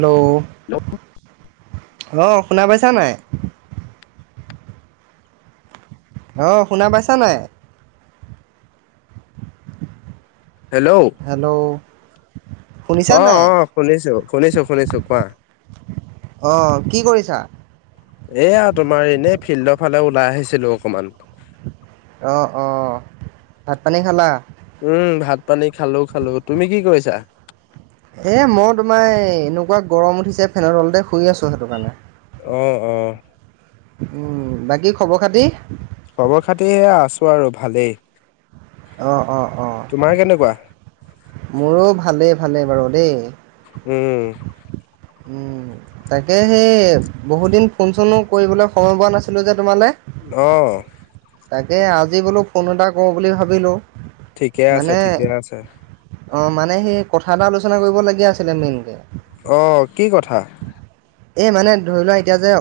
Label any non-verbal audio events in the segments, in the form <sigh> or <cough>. Hello! অঁ শুনা পাইছা নাই? অ শুনা পাইছা নাই? Hello hello! শুনিছা অ নাই অ শুনিছো শুনিছো শুনিছো কোৱা? অঁ কি কৰিছা এয়া তোমাৰ এনেই ফিল্ডৰ ফালে ওলাই আহিছিলো অকনমান। অঁ অঁ ভাত পানী খালা? উম ভাত পানী খালো খালো তুমি কি কৰিছা। এ মই তোমাৰ এই এনেকুৱা গৰম উঠিছে ফেনৰ তলতে শুই আছো সেইটো কাৰণে। অঁ অঁ উম বাকী খবৰ খাতি। খবৰ খাতি আছো আৰু ভালেই। অঁ অঁ অঁ তোমাৰ কেনেকুৱা? মোৰো ভালে ভালে বাৰু দেই। উম। তাকে সেই বহুতদিন ফোন চোনো কৰিবলৈ সময় পোৱা নাছিলোঁ যে তোমালৈ। অ তাকে আজি বোলো ফোন এটা কৰোঁ বুলি ভাবিলোঁ। ঠিকে আছে মানে ঠিকে আছে। অঁ মানে সেই কথা এটা আলোচনা কৰিবলগীয়া আছিলে মেইনকে। অ কি কথা এই মানে ধৰি লোৱা এতিয়া যে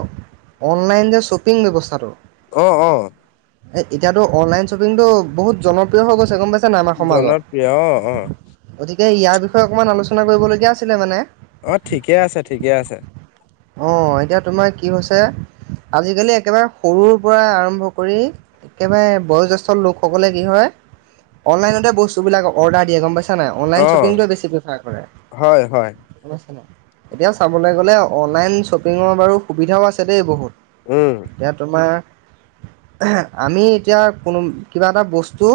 অনলাইন যে শ্বপিং ব্যৱস্থাটো। অহ অহ। এতিয়াতো অনলাইন শ্বপিং তটো বহুত জনপ্ৰিয় হৈ গৈছে গম পাইছে। আমাৰ সমাজত জনপ্ৰিয় অ অ গতিকে ইয়াৰ বিষয়ে অকণমান আলোচনা কৰিবলগীয়া আছিলে মানে। অ ঠিকে আছে ঠিকে আছে। অ এতিয়া তোমাৰ কি হৈছে। আজিকালি একেবাৰে সৰুৰ পৰা আৰম্ভ কৰি একেবাৰে বয়জ্যেষ্ঠ লোকসকলে কি হয় অনলাইনতে বস্তুবলাক অৰ্ডাৰ দিয়ে গম পাইছে? অ অনলাইন শ্বপিং টো বেছ প্ৰফাৰ কৰে। হয় হয় এতিয়া চাবলৈ গ'লে অনলাইন শ্বপিঙৰ বাৰু সুবিধাও আছে দেই বহুত। উম এতিয়া তোমাৰ। আমি এতিয়া কোনো কিবা এটা বস্তু।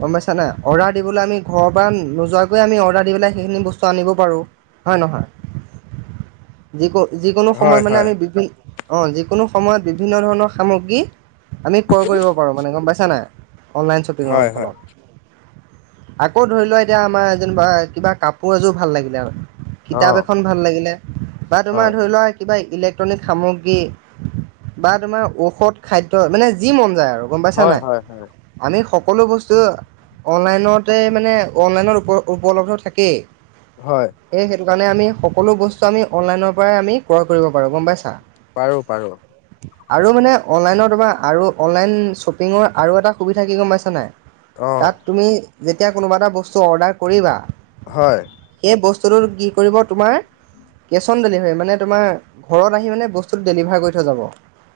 গম পাইছা নাই অৰ্ডাৰ দিবলৈ আমি ঘৰৰ পৰা নোযোৱাকৈ আমি অ সেইখিনি আনিব পাৰো। হয় নহয় যি ক। যিকোনো হয় সময়ত মানে হয় আমি বিভি অঁ যিকোনো সময়ত বিভিন্ন ধৰণৰ সামগ্ৰী আমি। ক্ৰয় কৰিব পাৰোঁ মানে গম পাইছ নাই অনলাইন শ্বপিঙৰ হয় হয় ফলত। আকৌ ধৰি লোৱা এতিয়া আমাৰ যেনিবা কিবা কাপোৰ এযোৰ ভাল লাগিলে আৰু অ কিতাপ এখন ভাল লাগিলে বা তোমাৰ হয় ধৰি লোৱা কিবা ইলেক্ট্ৰনিক সামগ্ৰী বা তোমাৰ ঔষধ খাদ্য মানে যি মন যায় আৰু আৰু গম পাইছা হয় নাই হয় হয় আমি সকলো বস্তু অনলাইনতে মানে অনলাইনত উপ উপলব্ধ থাকেই হয় সেইকাৰণে আমি সকলো বস্তু আমি অনলাইনৰ পৰাই আমি ক্ৰয় কৰিব পাৰোঁ গম পাইছা পাৰো পাৰো আৰু মানে অনলাইনৰ তম আৰু অনলাইন শ্বপিঙৰ আৰু এটা সুবিধা কি গম পাইছ নাই অ তাত তুমি যেতিয়া কোনোবা এটা বস্তু অৰ্ডাৰ কৰিবা হয় টো কি কৰিব তোমাৰ কেছ অন ডেলিভাৰী মানে তোমাৰ ঘৰত আহি মানে বস্তুটো ডেলিভাৰ কৰি থৈ যাব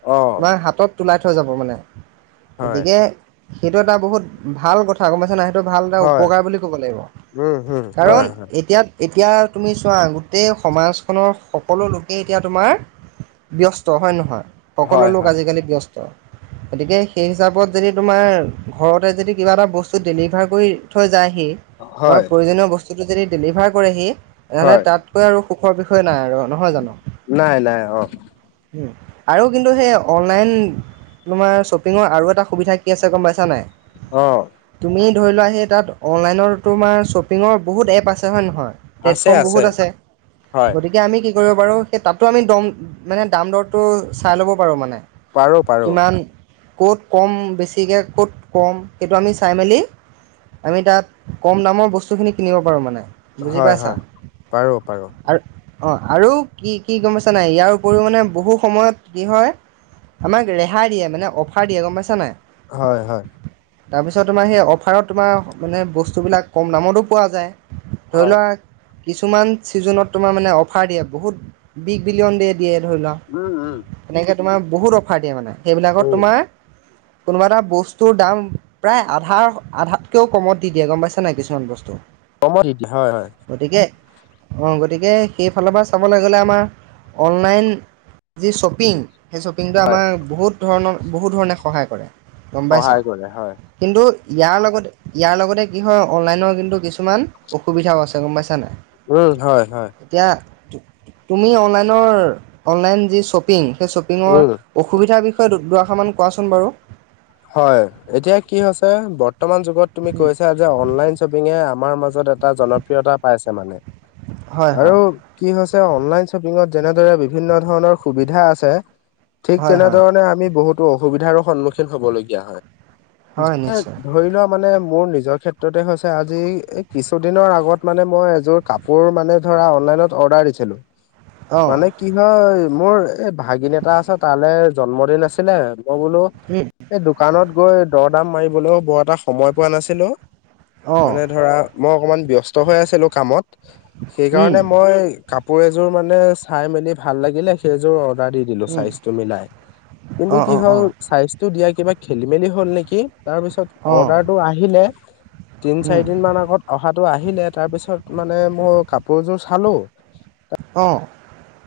অ তোমাৰ হাতত তোলাই থৈ যাব মানে হয় গতিকে সেইটো এটা বহুত ভাল কথা গম পাইছ নাই ভাল এটা হয় উপকাৰ বুলি ক'ব লাগিব উম হম কাৰণ হয় হয় এতিয়া এতিয়া তুমি চোৱা গোটেই সমাজখনৰ সকলো লোকেই এতিয়া তোমাৰ ব্যস্ত হয় নহয় সকলো হয় লোক হয় আজিকালি ব্যস্ত। গতিকে সেই হিচাপত যদি তোমাৰ ঘৰতে যদি কিবা এটা বস্তু ডেলিভাৰ কৰি থৈ যায় হি তোমাৰ হয় প্ৰয়োজনীয় বস্তুটো যদি ডেলিভাৰ কৰেহি এনেহলে হয় তাতকৈ আৰু সুখৰ বিষয়ে নাই আৰু নহয় জানো নাই নাই অ উম আৰু কিন্তু সেই অনলাইন তোমাৰ শ্বপিঙৰ আৰু এটা সুবিধা কি আছে গম পাইছা নাই অহ তুমি ধৰি লোৱা সেই তাত অনলাইনৰ তোমাৰ শ্বপিঙৰ বহুত এপ আছে হয় নহয় প্লেটফৰ্ম বহুত আছে হয় গতিকে আমি কি কৰিব পাৰো সেই তাতো আমি দম মানে দাম দৰটো চাই ল'ব পাৰো মানে বাৰু কিমান ক'ত কম বেছিকৈ ক'ত কম সেইটো আমি চাই মেলি আমি তাত কম দামৰ বস্তুখিনি কিনিব পাৰো মানে বুজি হয় পাইছা হয় পাৰো পাৰো আৰু অ আৰু কি কি গম পাইছা নাই ইয়াৰ উপৰিও মানে বহু সময়ত কি হয় আমাক ৰেহাই দিয়ে মানে অফাৰ দিয়ে গম পাইছ নাই হয় হয় তাৰপিছত তোমাৰ সেই অফাৰত তোমাৰ মানে বস্তুবিলাক কম দামতো পোৱা যায় ধৰি হয় লোৱাক কিছুমান ছিজনত তোমাৰ মানে অফাৰ দিয়ে বহুত বিগ বিলিয়ন দিয়ে দিয়ে ধৰি লোৱা উম উম তেনেকে তোমাৰ বহুত অফাৰ দিয়ে মানে সেইবিলাকত উম তোমাৰ কোনোবা এটা বস্তুৰ দাম প্ৰায় আধাৰ আধাতকৈও কমত দি দিয়ে গম পাইছা নাই কিছুমান বস্তু কম দি হয় হয় গতিকে অ গতিকে সেইফালৰ পৰা চাবলৈ গ'লে আমাৰ অনলাইন যি শ্বপিং সেই শ্বপিং হয় আমাৰ বহুত ধৰণৰ বহুত ধৰণে সহায় কৰে গম পাইছা সহায় কৰে হয় কিন্তু ইয়াৰ লগতে ইয়াৰ লগতে কি হয় অনলাইনৰ কিন্তু কিছুমান অসুবিধাও আছে গম পাইছ উম হয় হয় তুমি অনলাইনৰ অনলাইন যি শ্বপিং সেই শ্বপিঙৰ উম অসুবিধাৰ বিষয়ে দুআষাৰ মান কোৱাচোন বাৰু হয় এতিয়া কি হৈছে বৰ্তমান যুগত তুমি কৈছা যে অনলাইন শ্বপিং য়ে আমাৰ মাজত এটা জনপ্ৰিয়তা পাইছে মানে হয় হয় আৰু কি হৈছে অনলাইন শ্বপিঙত যেনেদৰে বিভিন্ন ধৰণৰ সুবিধা আছে ঠিক হয় হয় তেনেধৰণে আমি বহুতো অসুবিধাৰো সন্মুখীন হবলগীয়া হয় যে ধৰি লোৱা মানে মোৰ নিজৰ ক্ষেত্ৰতে হৈছে আজি এই কিছুদিনৰ আগত মানে মই এযোৰ কাপোৰ মানে ধৰা অনলাইন ত অৰ্ডাৰ দিছিলো অঁ মানে কি হয় মোৰ এই ভাগিন এটা আছে তালৈ জন্মদিন আছিলে মই বোলো এই দোকানত গৈ দৰদাম মাৰিবলৈও বৰ এটা সময় পোৱা নাছিলো অঁ অঁ মানে ধৰা মই অকমান ব্যস্ত হৈ আছিলো কামত সেই কাৰণে মই কাপো এযোৰ মানে চাই মেলি ভাল লাগিলে সেইযোৰ পোৰা দি দিলো চাইজটো মিলাই কিন্তু কি অঁ হল চাইজটো দিয়া কিবা খেলি মেলি হ'ল নেকি তাৰ পিছত অঁ অৰ্ডাৰটো আহিলে তিন অঁ চাৰি দিন মান আগত অহাটো আহিলে তাৰপিছত মানে মই কাপোৰযোৰ চালো অ'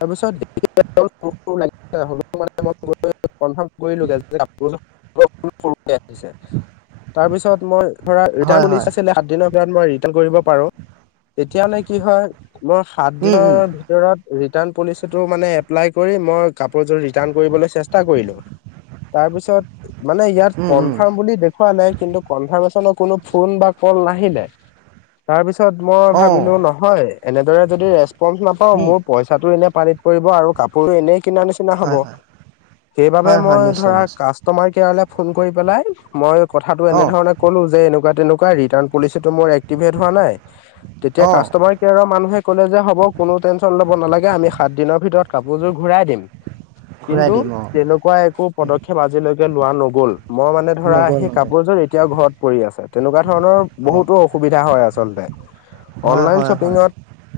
তাৰপিছত মানে কনফাম কৰিলো তাৰপিছত মই ধৰা ৰিটাৰ্ণ হয় উলিষ্ট হয় আছিলে সাত দিনৰ মই ৰিটাৰ্ণ কৰিব পাৰো তেতিয়াহলে কি হয় মই সাত দিনৰ ভিতৰত ৰিটাৰ্ণ পলিচি টো মানে এপ্লাই কৰি মই কাপোৰ যোৰ ৰিটাৰ্ণ কৰিবলৈ চেষ্টা কৰিলোঁ। তাৰপিছত মানে ইয়াত কনফাৰ্ম বুলি দেখা নাই কিন্তু কনফাৰ্মেশন কোনো ফোন বা কল নাহিলে তাৰ পিছত মই অঁ ভাবিলো নহয়। এনেদৰে যদি ৰেচপন্ঞ্চ নাপাও মোৰ পইচাটো এনে পানীত পৰিব আৰু কাপোৰ এনেই কিনা নিচিনা হব হয় হয় সেইবাবে হয় হয় মই নিশ্চয় ধৰা নিশ্চয় কাষ্টমাৰ কেয়াৰলে ফোন কৰি পেলাই মই কথাটো অঁ এনেধৰণ কলো যে এনেকুৱা তেনেকুৱা ৰিটাৰ্ণ পলিচটো ম এক্টিভেট হোৱা নাই তেতিয়া অঁ কাষ্টমাৰ কেয়াৰৰ মানুহে কলে যে হব কোনো টেনচন লব নালাগে। এনে সাত দিনৰ ভিতৰত কাপোৰ ঘূৰাই দিম ঘূৰাই কিন্তু দিম অঁ তেনেকুৱা একো পদক্ষেপ আজিলে লোৱা নগ'ল। মই মানে ধৰা নগ'ল সেই নগ'ল কাপোৰযোৰ এতিয়াও ঘৰত পৰি আছে তেনেকুৱা ধৰণৰ অঁ বহুতো অসুবিধা হয় আচলতে। হয় অনলাইন হয় হয় শ্বপিঙত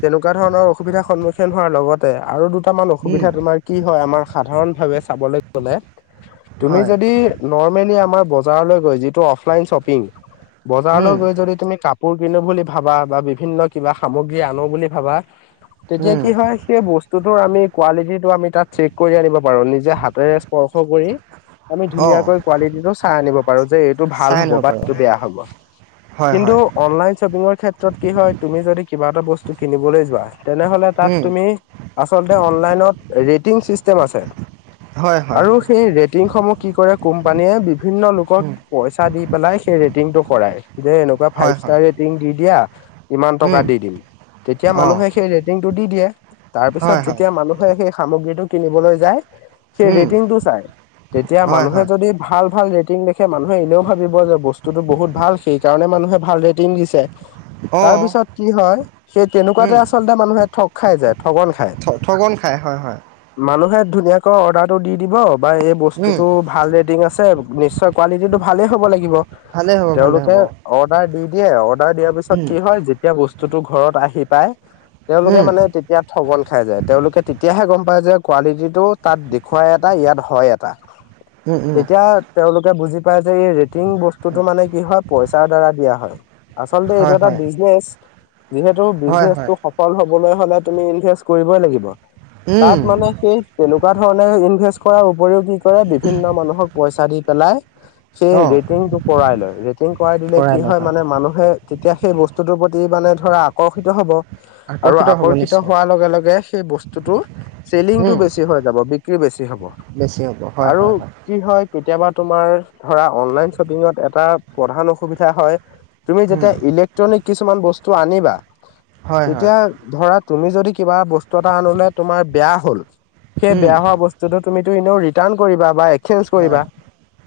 তেনেকুৱা ধৰণৰ অসুবিধাৰ সন্মুখীন হোৱাৰ লগতে আৰু দু কেইটামান উম অসুবিধা তোমাৰ কি হয় আমাৰ সাধাৰণ ভাৱে চাবলৈ গলে। তুমি হয় যদি নৰ্মেলি আমাৰ বজাৰলৈ যিটো অফলাইন শ্বপিং বজাৰলৈ গৈ যদি তুমি কাপোৰ কাপোৰ কিনো বুলি ভাবা বা বিভিন্ন কিবা সামগ্ৰী আনো বুলি ভাবা তেতিয়া কি হয় সেই বস্তুটোৰ আমি কোৱালিটিত টো আমি তাত চেক কৰি আনিব পাৰো নিজে হাতেৰে স্পৰ্শ কৰি আমি অঁ ধুনীয়াকে কোৱালিটিটো চাই আনিব পাৰো। পাৰো যে এইটো ভাল চাই আনিব বাত পাৰোঁ ধুনীয়া হব। হয় কিন্তু হয় অনলাইন শ্বপিংৰ ক্ষেত্ৰত কি হয় তুমি যদি কিবা এটা বস্তু কিনিবলৈ যোৱা তেনেহলে তাত উম তুমি আচলতে অনলাইন অনলাইনত ৰেটিং চিষ্টেম আছে। হয় হয় আৰু হয় সেই কি কৰে কোম্পানীয়ে বিভিন্ন লোকক উম পইচা দি পেলাই সেই ৰেটিংটো কৰায়। যে এনেকুৱা হয় ফাইভ হয় ষ্টাৰ ৰেটিং দি দিয়া ইমান টকা দি দিম। তেতিয়া অঁ মানুহে সেই ৰেটিংটো দি দিয়ে। তাৰ পিছত হয় হয় যেতিয়া মানুহে সেই সামগ্ৰীটো কিনিবলৈ যায় সেই উম ৰেটিংটো চাই তেতিয়া হয় মানুহে হয় যদি ভাল - ভাল ৰেটিং দে। সে মানুহে এনেও ভাবিব যে বস্তুতটো বহুত ভাল সেই কাৰণে মানুহে ভাল ৰেটিং দিছে। তাৰ অঁ পিছত কি হয় সেই তেনেকুৱাতে উম আচলতে মানুহে থগ খাই যায় ঠগন খাই ঠ ঠগন খাই হয় হয় মানুহে ধুনীয়াকৈ অৰ্ডাৰটো দি দিব। বা এই উম বস্তুতটো ভাল ৰেটিং আছে নিশ্চয় কোৱালিটিটো ভালেই হ'ব লাগিব। ভালেই হ'ব ভালেই তেওঁলোকে হ'ব অৰ্ডাৰ দি দিয়ে অৰ্ডাৰ দিয়াৰ পিছত উম কি হয় যেতিয়া বস্তু স্তুটো ঘৰত আহি পায় তেওলোকে উম মানে তেতিয়া ঠগন খাই যায় তেওলোকে তেতিয়াহে গম পায় যে কোৱালিটিটো তাত দেখুৱাই এটা ইয়াত হয় এটা। উম উম তেতিয়া তেওলোকে বুজি পায় যে এই ৰেটিং বস্তুতটো মানে কি হয় পইচাৰ দ্বাৰা দিয়া হয়। আচলতে এইটো হয় এটা হয় বিজনেচ। যিহেতু হয় হয় বিজনেচটো সফল হবলৈ হলে তুমি ইনভেষ্ট কৰিবই লাগিব। উম তাত মানে সেই তেনেকুৱা ধৰণে ইনভেষ্ট কৰা উপৰিও কি কৰে বিভিন্ন মানুহক পইচা দি পেলাই সেই অঁ ৰেটিংটো কৰাই লয় ৰেটিং কৰাই দিলে কি হয় মানে মানুহে এতিয়া সেই বস্তুটোৰ প্ৰতি মানে ধৰা আকৰ্ষিত হ'ব। আৰু আকৰ্ষিত হবই। আকৰ্ষিত হোৱাৰ লগে - লগে সেই বস্তুটো চেলিংটো উম বেছি হৈ যাব বিক্ৰী বেছি হব। বেছি হ'ব হয় আৰু হয় কি হয়। কেতিয়াবা তোমাৰ ধৰা অনলাইন শ্বপিঙত এটা প্ৰধান অসুবিধা হয়। তুমি উম যেতিয়া ইলেক্ট্ৰনিক কিছুমান বস্তু আনিবা হয় হয় তেতিয়া ধৰা তুমি যদি কিবা বস্তু এটা আনিলা তোমাৰ বেয়া হ'ল সেই উম বেয়া হোৱা বস্তুটো তুমি তুমি এনেও ৰিটাৰ্ণ কৰিবা বা এক্সচেঞ্জ হয় কৰিবা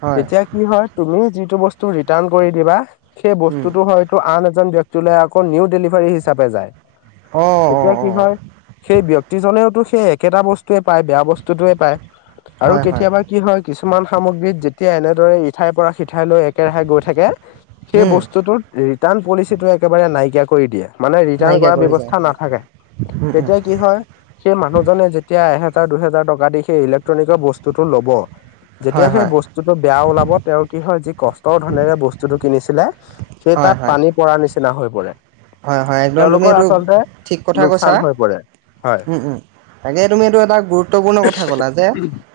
হয় তেতিয়া কি হয় তুমি যিটো বস্তু টো ৰিটাৰ্ণ কৰি দিবা সেই উম বস্তুটো হয়তো আন এজন ব্যক্তিক আকৌ নিউ ডেলিভাৰী হিচাপে যায়। অঁ অঁ তেতিয়া কি অঁ হয় সেই ব্যক্তিজনেওতো সেই একেটা বস্তু য়ে পায় বেয়া বস্তুতোয়ে পায় আৰু হয় হয় কেতিয়াবা কি হয় কিছু কিছুমান সামগ্ৰীত যেতিয়া এনেদৰে ইঠাইৰ পৰা সিঠাই লৈ একেৰাহে গৈ থাকে সেই উম বস্তুটোত ৰিটাৰ্ণ পলিচিটোৱে একেবাৰে নাইকিয়া কৰি দিয়ে মানে ৰিটাৰ্ণ নাইকিয়া কৰা কৰি যায় ব্যৱস্থা হয় হয় নাথাকে উম উম তেতিয়া কি হয় সেই মানুহজনে যেতিয়া দুহেজাৰ টকা দি ইলেক্ট্ৰনিক বস্তুটো ল'ব যেতিয়া হয় সেই হয় বস্তুটো বেয়া ওলাব তেওঁ কি হয় যি কষ্টৰ ধনেৰে বস্তুটো কিনিছিলে সেই হয় তাত হয় পানী পৰা নিচিনা হৈ পৰে হয় হয় একদম তুমি তেওঁলোকৰ এইটো আচলতে ঠিক কথা লোকচান কৈছা হৈ পৰে হয় উম উম তাকে তুমি এইটো এটা গুৰুত্বপূৰ্ণ কথা কলা যে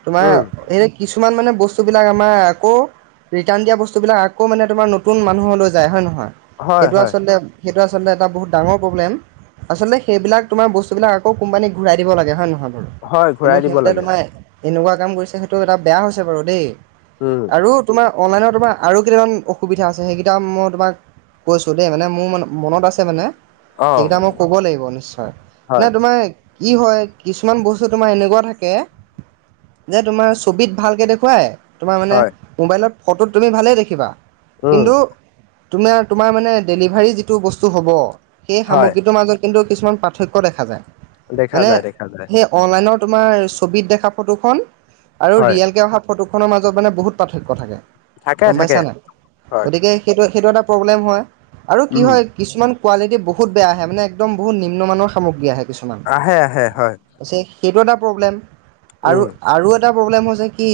তোমাৰ উম এই কিছুমান মানে বস্তু বিলাক আমাৰ আকৌ ৰিটাৰ্ণ দিয়া বস্তু বিলাক আকৌ মানে তোমাৰ নতুন মানুহলৈ যায় হয় নহয় হয় সেইটো হয় আচলতে সেইটো আচলতে এটা বহুত ডাঙৰ প্ৰব্লেম আচলতে সেইবিলাক তোমাৰ বস্তুবিলাক আকৌ কোম্পানীক ঘূৰাই দিব লাগে হয় নহয় হয় কিন্তু ঘূৰাই দিব সিহঁতে লাগে তোমাৰ এনেকুৱা কাম কৰিছে সেইটো এটা বেয়া হৈছে বাৰু দেই উম আৰু তোমাৰ অনলাইনত তোমাৰ আৰু কেইটামান অসুবিধা আছে সেইকেইটা মই তোমাক কৈছোঁ দেই মানে মোৰ মানে মনত আছে মানে অ সেইকেইটা মই ক'ব লাগিব নিশ্চয় নে হয় তোমাৰ কি হয় কিছুমান বস্তু তোমাৰ এনেকুৱা থাকে যে তোমাৰ ছবিত ভালকে দেখুৱাই তোমাৰ মানে হয় মোবাইলত ফটোত তুমি ভালেই দেখিবা উম কিন্তু তোমাৰ তোমাৰ মানে ডেলিভাৰী যিটো বস্তু হ'ব সেই হয় সামগ্ৰীটোৰ মাজত কিন্তু কিছুমান পাৰ্থক্য দেখা যায় দেখা মানে যায় দেখা যায় সেই অনলাইনত তোমাৰ ছবিত দেখা ফটোখন আৰু হয় ৰিয়েলকৃ অহা ফটোখনৰ মাজত মানে বহুত পাৰ্থক্য থাকে থাকে গম পাইছা থাকে নাই হয় গতিকে সেইটো সেইটো এটা প্ৰব্লেম হয় আৰু কি উম হয় কিছুমান কোৱালিটি বহুত বেয়া আহে মানে একদম বহুত নিম্নমানৰ সামগ্ৰী আহে কিছুমান আহে আহে হয় সেইটো এটা প্ৰব্লেম আৰু উম আৰু এটা আৰু এটা প্ৰব্লেম হৈছে কি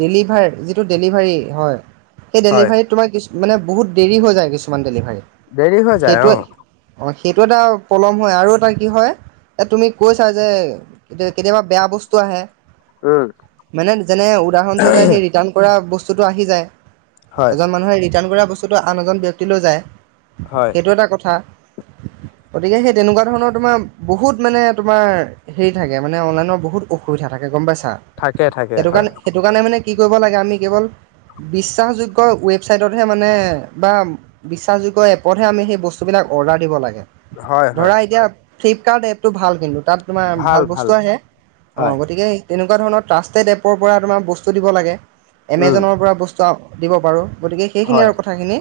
ডেলিভাৰ যিটো ডেলিভাৰী হয় সেই হয় ডেলিভাৰী তোমাক মানে বহুত দেৰি হৈ যায় কিছুমান ডেলিভাৰী দেৰি হৈ যায় সেইটোৱে অ অঁ সেইটো এটা প্ৰব্লেম হয় আৰু এটা কি হয় এ তুমি কৈছা যে কেতিয়াবা বেয়া বস্তু আহে উম মানে যেনে উদাহৰণস্বৰূপে সেই ৰিটাৰ্ণ কৰা বস্তুটো আহি যায় হয় এজন মানুহে ৰিটাৰ্ণ কৰা বস্তুটো আন এজন ব্যক্তিলৈ যায় হয় সেইটো এটা কথা <unintelligible> গতিকে সেই তেনেকুৱা ধৰণৰ তোমাৰ বহুত মানে তোমাৰ হেৰি থাকে মানে অনলাইনৰ বহুত অসুবিধা থাকে গম পাইছা থাকে থাকে সেইটো হয় কাৰণে সেইটো কাৰণে মানে কি কৰিব লাগে আমি কেৱল বিশ্বাসযোগ্য ৱেবছাইটতহে মানে বা বিশ্বাসযোগ্য এপ এপাদ সেই বস্তুবিলাক অৰ্ডাৰ দিব লাগে হয় হয় ধৰা এতিয়া ফ্লিপকাৰ্ট এপটো ভাল কিন্তু তাত তোমাৰ ভাল বস্তু আহে অ হয় গতিকে তেনেকুৱা এনেকুৱা ধৰণৰ ট্ৰাষ্টেড এপৰ পৰা তোমাৰ বস্তু দিব লাগে উম এমেজনৰ পৰা বস্তু দিব পাৰোঁ গতিকে সেইখিনি হয়, আৰু কথাখিনি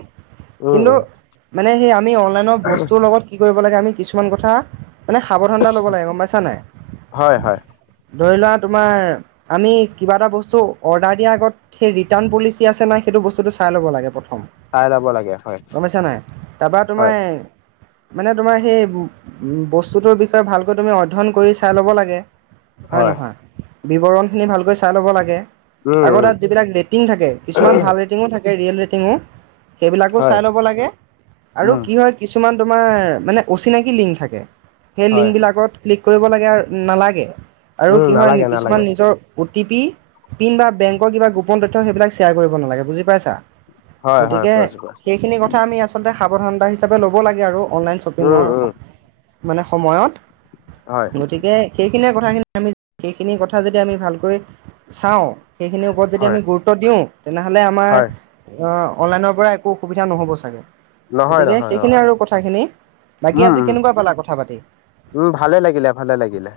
উম, কিন্তু উম, মানে সেই আমি অনলাইনৰ বস্তুৰ লগত কৰিব লাগে কিছুমান কথা সাবধানতা লব লাগে গম পাইছা নাই হয়, হয়, ধৰি লোৱা তোমাৰ আমি কিবা এটা বস্তু অৰ্ডাৰ দিয়াৰ আগত সেই ৰিটাৰ্ণ পলিচি আছে নাই সেইটো বস্তুটো চাই ল'ব লাগে প্ৰথম চাই লব লাগে হয় গম পাইছা নাই তাৰপৰা তোমাৰ হয়, মানে তোমাৰ সেই বস্তুটোৰ বিষয়ে ভালকৈ তুমি অধ্যয়ন কৰি চাই ল'ব লাগে হয় নহয় বিৱৰণখিনি ভালকৈ চাই ল'ব লাগে উম, আগৰ উম, তাত যিবিলাক ৰেটিং থাকে কিছুমান ভাল ৰেটিঙ থাকে ৰিয়েল ৰেটিঙ সেইবিলাকো হয়, চাই ল'ব লাগে আৰু উম, কি হয় কিছুমান তোমাৰ মানে অচিনাকি লিংক থাকে, সেই হয়, লিংকবিলাকত ক্লিক কৰিব লাগে আৰু নালাগে আৰু উম, কি হয় নালাগে, কিছুমান নালাগে, নিজৰ টি পি পিন বা বেংকৰ কিবা গোপন তথ্য সেইবাক শ্বেয়াৰ কৰিব নালাগে বুজি পাইছা, হয়, হয়, গতিকে পৰাজিত আছে, সেইখিনি কথা আমি আচলতে সাৱধানতা হিচাপে ল'ব লাগে আৰু অনলাইন উম, শ্বপিঙৰ উম, মানে সময়ত, হয়, গতিকে সেই খিনি কথাখিনি আমি সেইখিনি কথা যদি আমি ভালকৈ চাওঁ সেইখিনিৰ ওপৰত যদি হয়, আমি গুৰুত্ব দিওঁ, তেনেহ'লে আমাৰ হয়, অনলাইনৰ পৰা একো অসুবিধা নহ'ব চাগে নহয়, গতিকে নহয়, অ', সেইখিনি আৰু কথাখিনি বাকী উম, আজি উম, কেনেকুৱা পালা কথা পাতি উম ভালে লাগিলে ভালে লাগিলে।